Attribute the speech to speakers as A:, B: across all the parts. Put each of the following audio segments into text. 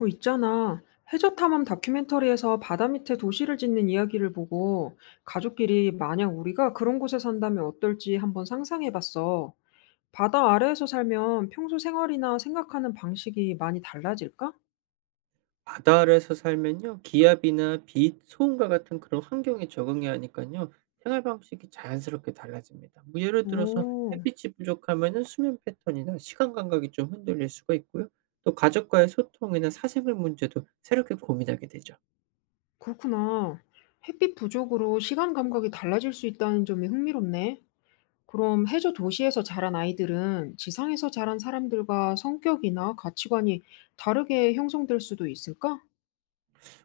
A: 어, 있잖아. 해저 탐험 다큐멘터리에서 바다 밑에 도시를 짓는 이야기를 보고 가족끼리 만약 우리가 그런 곳에 산다면 어떨지 한번 상상해 봤어. 바다 아래에서 살면 평소 생활이나 생각하는 방식이 많이 달라질까?
B: 바다 아래에서 살면요. 기압이나 빛, 소음과 같은 그런 환경에 적응해야 하니까요 생활 방식이 자연스럽게 달라집니다. 뭐 예를 들어서
A: 오,
B: 햇빛이 부족하면은 수면 패턴이나 시간 감각이 좀 흔들릴 수가 있고요. 또 가족과의 소통이나 사생활 문제도 새롭게 고민하게 되죠.
A: 그렇구나. 햇빛 부족으로 시간 감각이 달라질 수 있다는 점이 흥미롭네. 그럼 해저 도시에서 자란 아이들은 지상에서 자란 사람들과 성격이나 가치관이 다르게 형성될 수도 있을까?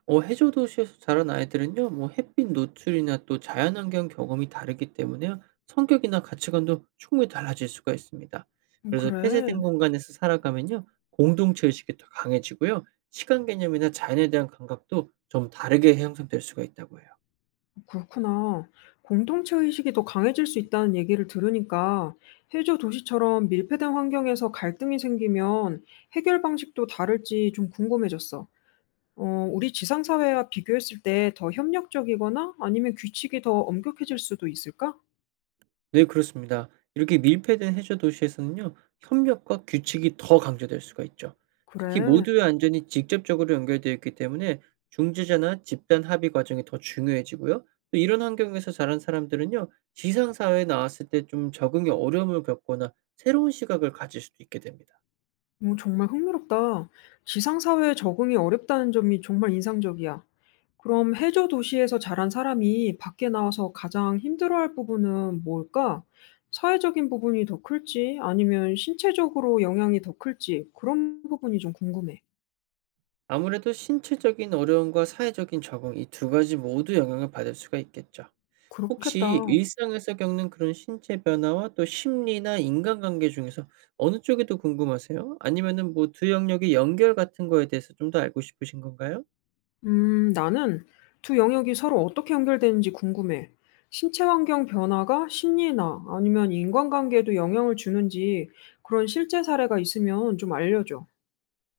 B: 해저 도시에서 자란 아이들은요. 뭐 햇빛 노출이나 또 자연환경 경험이 다르기 때문에 성격이나 가치관도 충분히 달라질 수가 있습니다. 그래서
A: 그래.
B: 폐쇄된 공간에서 살아가면요. 공동체 의식이 더 강해지고요. 시간 개념이나 자연에 대한 감각도 좀 다르게 형성될 수가 있다고 해요.
A: 그렇구나. 공동체 의식이 더 강해질 수 있다는 얘기를 들으니까 해저 도시처럼 밀폐된 환경에서 갈등이 생기면 해결 방식도 다를지 좀 궁금해졌어. 어, 우리 지상사회와 비교했을 때 더 협력적이거나 아니면 규칙이 더 엄격해질 수도 있을까?
B: 네, 그렇습니다. 이렇게 밀폐된 해저 도시에서는요. 협력과 규칙이 더 강조될 수가 있죠. 특히
A: 그래.
B: 모두의 안전이 직접적으로 연결되어 있기 때문에 중재자나 집단 합의 과정이 더 중요해지고요. 또 이런 환경에서 자란 사람들은요. 지상사회에 나왔을 때 좀 적응에 어려움을 겪거나 새로운 시각을 가질 수도 있게 됩니다.
A: 오, 정말 흥미롭다. 지상사회에 적응이 어렵다는 점이 정말 인상적이야. 그럼 해저 도시에서 자란 사람이 밖에 나와서 가장 힘들어할 부분은 뭘까? 사회적인 부분이 더 클지, 아니면 신체적으로 영향이 더 클지, 그런 부분이 좀 궁금해.
B: 아무래도 신체적인 어려움과 사회적인 적응 이 두 가지 모두 영향을 받을 수가 있겠죠. 혹시
A: 그렇겠다.
B: 일상에서 겪는 그런 신체 변화와 또 심리나 인간관계 중에서 어느 쪽이 더 궁금하세요? 아니면은 뭐 두 영역의 연결 같은 거에 대해서 좀 더 알고 싶으신 건가요?
A: 나는 두 영역이 서로 어떻게 연결되는지 궁금해. 신체 환경 변화가 심리나 아니면 인간관계에도 영향을 주는지 그런 실제 사례가 있으면 좀 알려줘.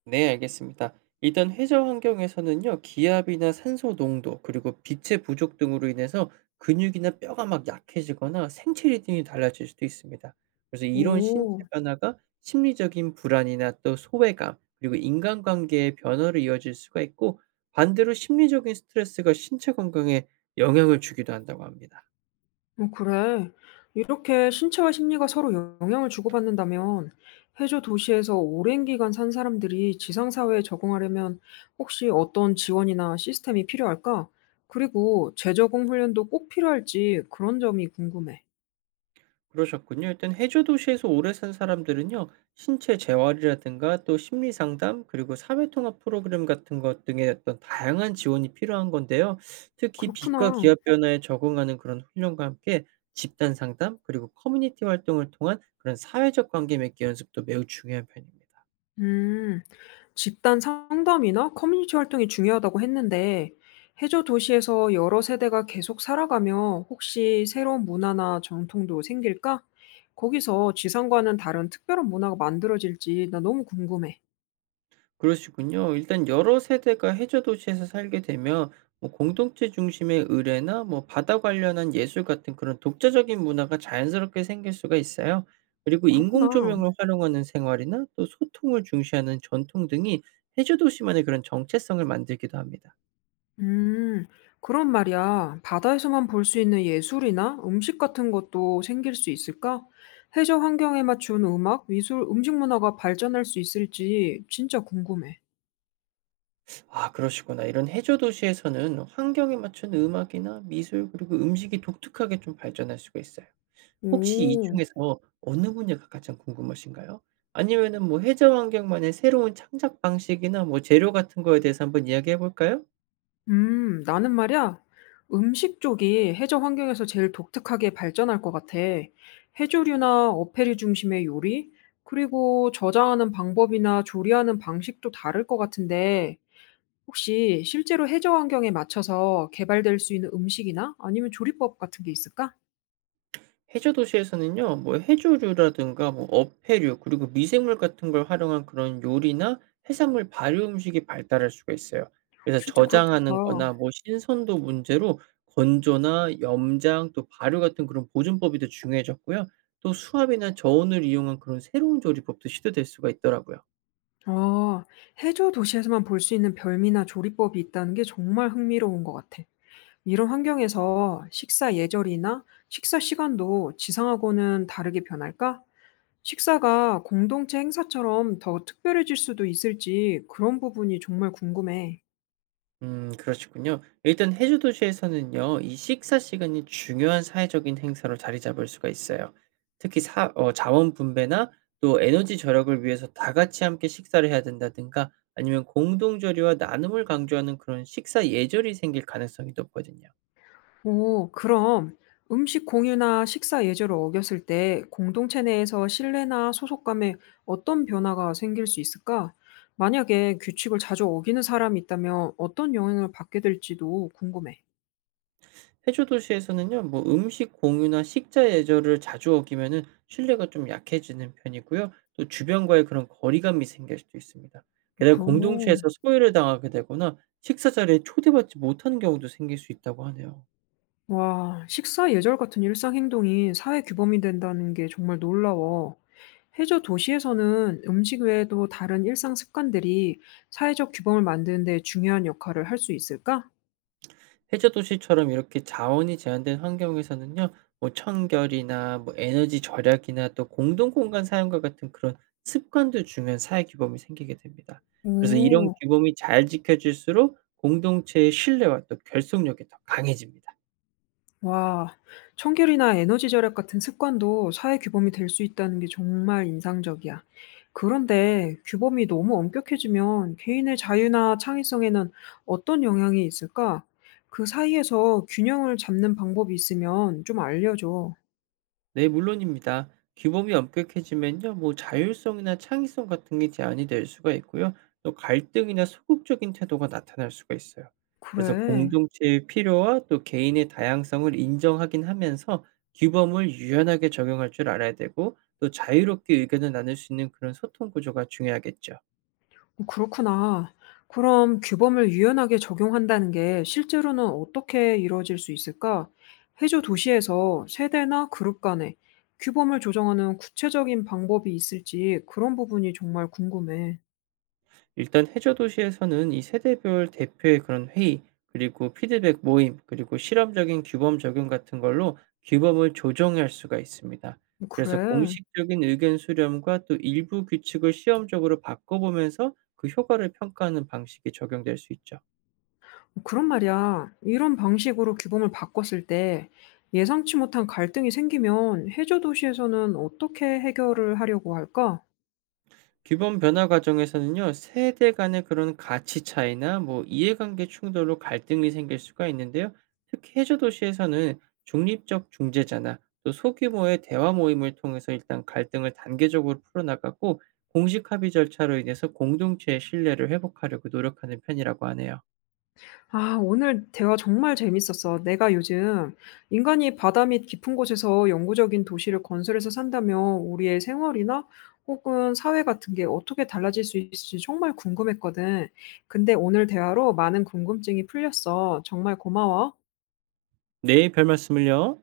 B: 네, 알겠습니다. 일단 회저 환경에서는요, 기압이나 산소 농도, 그리고 빛의 부족 등으로 인해서 근육이나 뼈가 막 약해지거나 생체 리듬이 달라질 수도 있습니다. 그래서 이런 신체
A: 오,
B: 변화가 심리적인 불안이나 또 소외감, 그리고 인간관계의 변화로 이어질 수가 있고, 반대로 심리적인 스트레스가 신체 건강에 영향을 주기도 한다고 합니다.
A: 어 그래. 이렇게 신체와 심리가 서로 영향을 주고받는다면 해저 도시에서 오랜 기간 산 사람들이 지상 사회에 적응하려면 혹시 어떤 지원이나 시스템이 필요할까? 그리고 재적응 훈련도 꼭 필요할지 그런 점이 궁금해.
B: 그러셨군요. 일단 해저 도시에서 오래 산 사람들은요, 신체 재활이라든가 또 심리 상담, 그리고 사회 통합 프로그램 같은 것 등의 어떤 다양한 지원이 필요한 건데요. 특히 빛과
A: 그렇구나.
B: 기압 변화에 적응하는 그런 훈련과 함께 집단 상담, 그리고 커뮤니티 활동을 통한 그런 사회적 관계 맺기 연습도 매우 중요한 편입니다.
A: 음. 집단 상담이나 커뮤니티 활동이 중요하다고 했는데, 해저 도시에서 여러 세대가 계속 살아가며 혹시 새로운 문화나 전통도 생길까? 거기서 지상과는 다른 특별한 문화가 만들어질지 나 너무 궁금해.
B: 그러시군요. 일단 여러 세대가 해저 도시에서 살게 되면 뭐 공동체 중심의 의례나 뭐 바다 관련한 예술 같은 그런 독자적인 문화가 자연스럽게 생길 수가 있어요. 그리고 인공
A: 그렇구나.
B: 조명을 활용하는 생활이나 또 소통을 중시하는 전통 등이 해저 도시만의 그런 정체성을 만들기도 합니다.
A: 음, 그런 말이야. 바다에서만 볼 수 있는 예술이나 음식 같은 것도 생길 수 있을까? 해저 환경에 맞춘 음악, 미술, 음식 문화가 발전할 수 있을지 진짜 궁금해.
B: 아, 그러시구나. 이런 해저 도시에서는 환경에 맞춘 음악이나 미술 그리고 음식이 독특하게 좀 발전할 수가 있어요. 혹시 이
A: 오.
B: 중에서 어느 분야가 가장 궁금하신가요? 아니면은 뭐 해저 환경만의 새로운 창작 방식이나 뭐 재료 같은 거에 대해서 한번 이야기해 볼까요?
A: 나는 말이야, 음식 쪽이 해저 환경에서 제일 독특하게 발전할 것 같아. 해조류나 어패류 중심의 요리, 그리고 저장하는 방법이나 조리하는 방식도 다를 것 같은데, 혹시 실제로 해저 환경에 맞춰서 개발될 수 있는 음식이나 아니면 조리법 같은 게 있을까?
B: 해저 도시에서는요. 뭐 해조류라든가 뭐 어패류 그리고 미생물 같은 걸 활용한 그런 요리나 해산물 발효 음식이 발달할 수가 있어요. 그래서
A: 진짜 그렇겠다.
B: 저장하는 거나 뭐 신선도 문제로 건조나 염장 또 발효 같은 그런 보존법이 더 중요해졌고요. 또 수압이나 저온을 이용한 그런 새로운 조리법도 시도될 수가 있더라고요.
A: 아, 해저 도시에서만 볼 수 있는 별미나 조리법이 있다는 게 정말 흥미로운 것 같아. 이런 환경에서 식사 예절이나 식사 시간도 지상하고는 다르게 변할까? 식사가 공동체 행사처럼 더 특별해질 수도 있을지 그런 부분이 정말 궁금해.
B: 그러시군요. 일단 해주 도시에서는요. 이 식사 시간이 중요한 사회적인 행사로 자리 잡을 수가 있어요. 특히 사 어 자원 분배나 또 에너지 절약을 위해서 다 같이 함께 식사를 해야 된다든가 아니면 공동 조리와 나눔을 강조하는 그런 식사 예절이 생길 가능성이 높거든요.
A: 오, 그럼 음식 공유나 식사 예절을 어겼을 때 공동체 내에서 신뢰나 소속감에 어떤 변화가 생길 수 있을까? 만약에 규칙을 자주 어기는 사람이 있다면 어떤 영향을 받게 될지도 궁금해.
B: 해조 도시에서는요, 뭐 음식 공유나 식자 예절을 자주 어기면은 신뢰가 좀 약해지는 편이고요. 또 주변과의 그런 거리감이 생길 수도 있습니다. 게다가 공동체에서
A: 그럼.
B: 소외를 당하게 되거나 식사 자리에 초대받지 못하는 경우도 생길 수 있다고 하네요.
A: 와, 식사 예절 같은 일상 행동이 사회 규범이 된다는 게 정말 놀라워. 해저 도시에서는 음식 외에도 다른 일상 습관들이 사회적 규범을 만드는 데 중요한 역할을 할 수 있을까?
B: 해저 도시처럼 이렇게 자원이 제한된 환경에서는요. 뭐 청결이나 뭐 에너지 절약이나 또 공동 공간 사용과 같은 그런 습관도 중요한 사회 규범이 생기게 됩니다. 그래서 이런
A: 오,
B: 규범이 잘 지켜질수록 공동체의 신뢰와 또 결속력이 더 강해집니다.
A: 와, 청결이나 에너지 절약 같은 습관도 사회 규범이 될 수 있다는 게 정말 인상적이야. 그런데 규범이 너무 엄격해지면 개인의 자유나 창의성에는 어떤 영향이 있을까? 그 사이에서 균형을 잡는 방법이 있으면 좀 알려줘.
B: 네, 물론입니다. 규범이 엄격해지면요, 뭐 자율성이나 창의성 같은 게 제한이 될 수가 있고요. 또 갈등이나 소극적인 태도가 나타날 수가 있어요. 그래서
A: 그래.
B: 공동체의 필요와 또 개인의 다양성을 인정하긴 하면서 규범을 유연하게 적용할 줄 알아야 되고, 또 자유롭게 의견을 나눌 수 있는 그런 소통 구조가 중요하겠죠.
A: 어, 그렇구나. 그럼 규범을 유연하게 적용한다는 게 실제로는 어떻게 이루어질 수 있을까? 해조 도시에서 세대나 그룹 간에 규범을 조정하는 구체적인 방법이 있을지 그런 부분이 정말 궁금해.
B: 일단 해저 도시에서는 이 세대별 대표의 그런 회의, 그리고 피드백 모임, 그리고 실험적인 규범 적용 같은 걸로 규범을 조정할 수가 있습니다.
A: 어,
B: 그래서
A: 그래.
B: 공식적인 의견 수렴과 또 일부 규칙을 시험적으로 바꿔보면서 그 효과를 평가하는 방식이 적용될 수 있죠.
A: 그런 말이야. 이런 방식으로 규범을 바꿨을 때 예상치 못한 갈등이 생기면 해저 도시에서는 어떻게 해결을 하려고 할까?
B: 기본 변화 과정에서는요, 세대 간의 그런 가치 차이나 뭐 이해관계 충돌로 갈등이 생길 수가 있는데요. 특히 해저 도시에서는 중립적 중재자나 또 소규모의 대화 모임을 통해서 일단 갈등을 단계적으로 풀어나가고 공식 합의 절차로 인해서 공동체의 신뢰를 회복하려고 노력하는 편이라고 하네요.
A: 아, 오늘 대화 정말 재밌었어. 내가 요즘 "인간이 바다 밑 깊은 곳에서 영구적인 도시를 건설해서 산다면 우리의 생활이나 혹은 사회 같은 게 어떻게 달라질 수 있을지 정말 궁금했거든." 근데 오늘 대화로 많은 궁금증이 풀렸어. 정말 고마워.
B: 네, 별 말씀을요.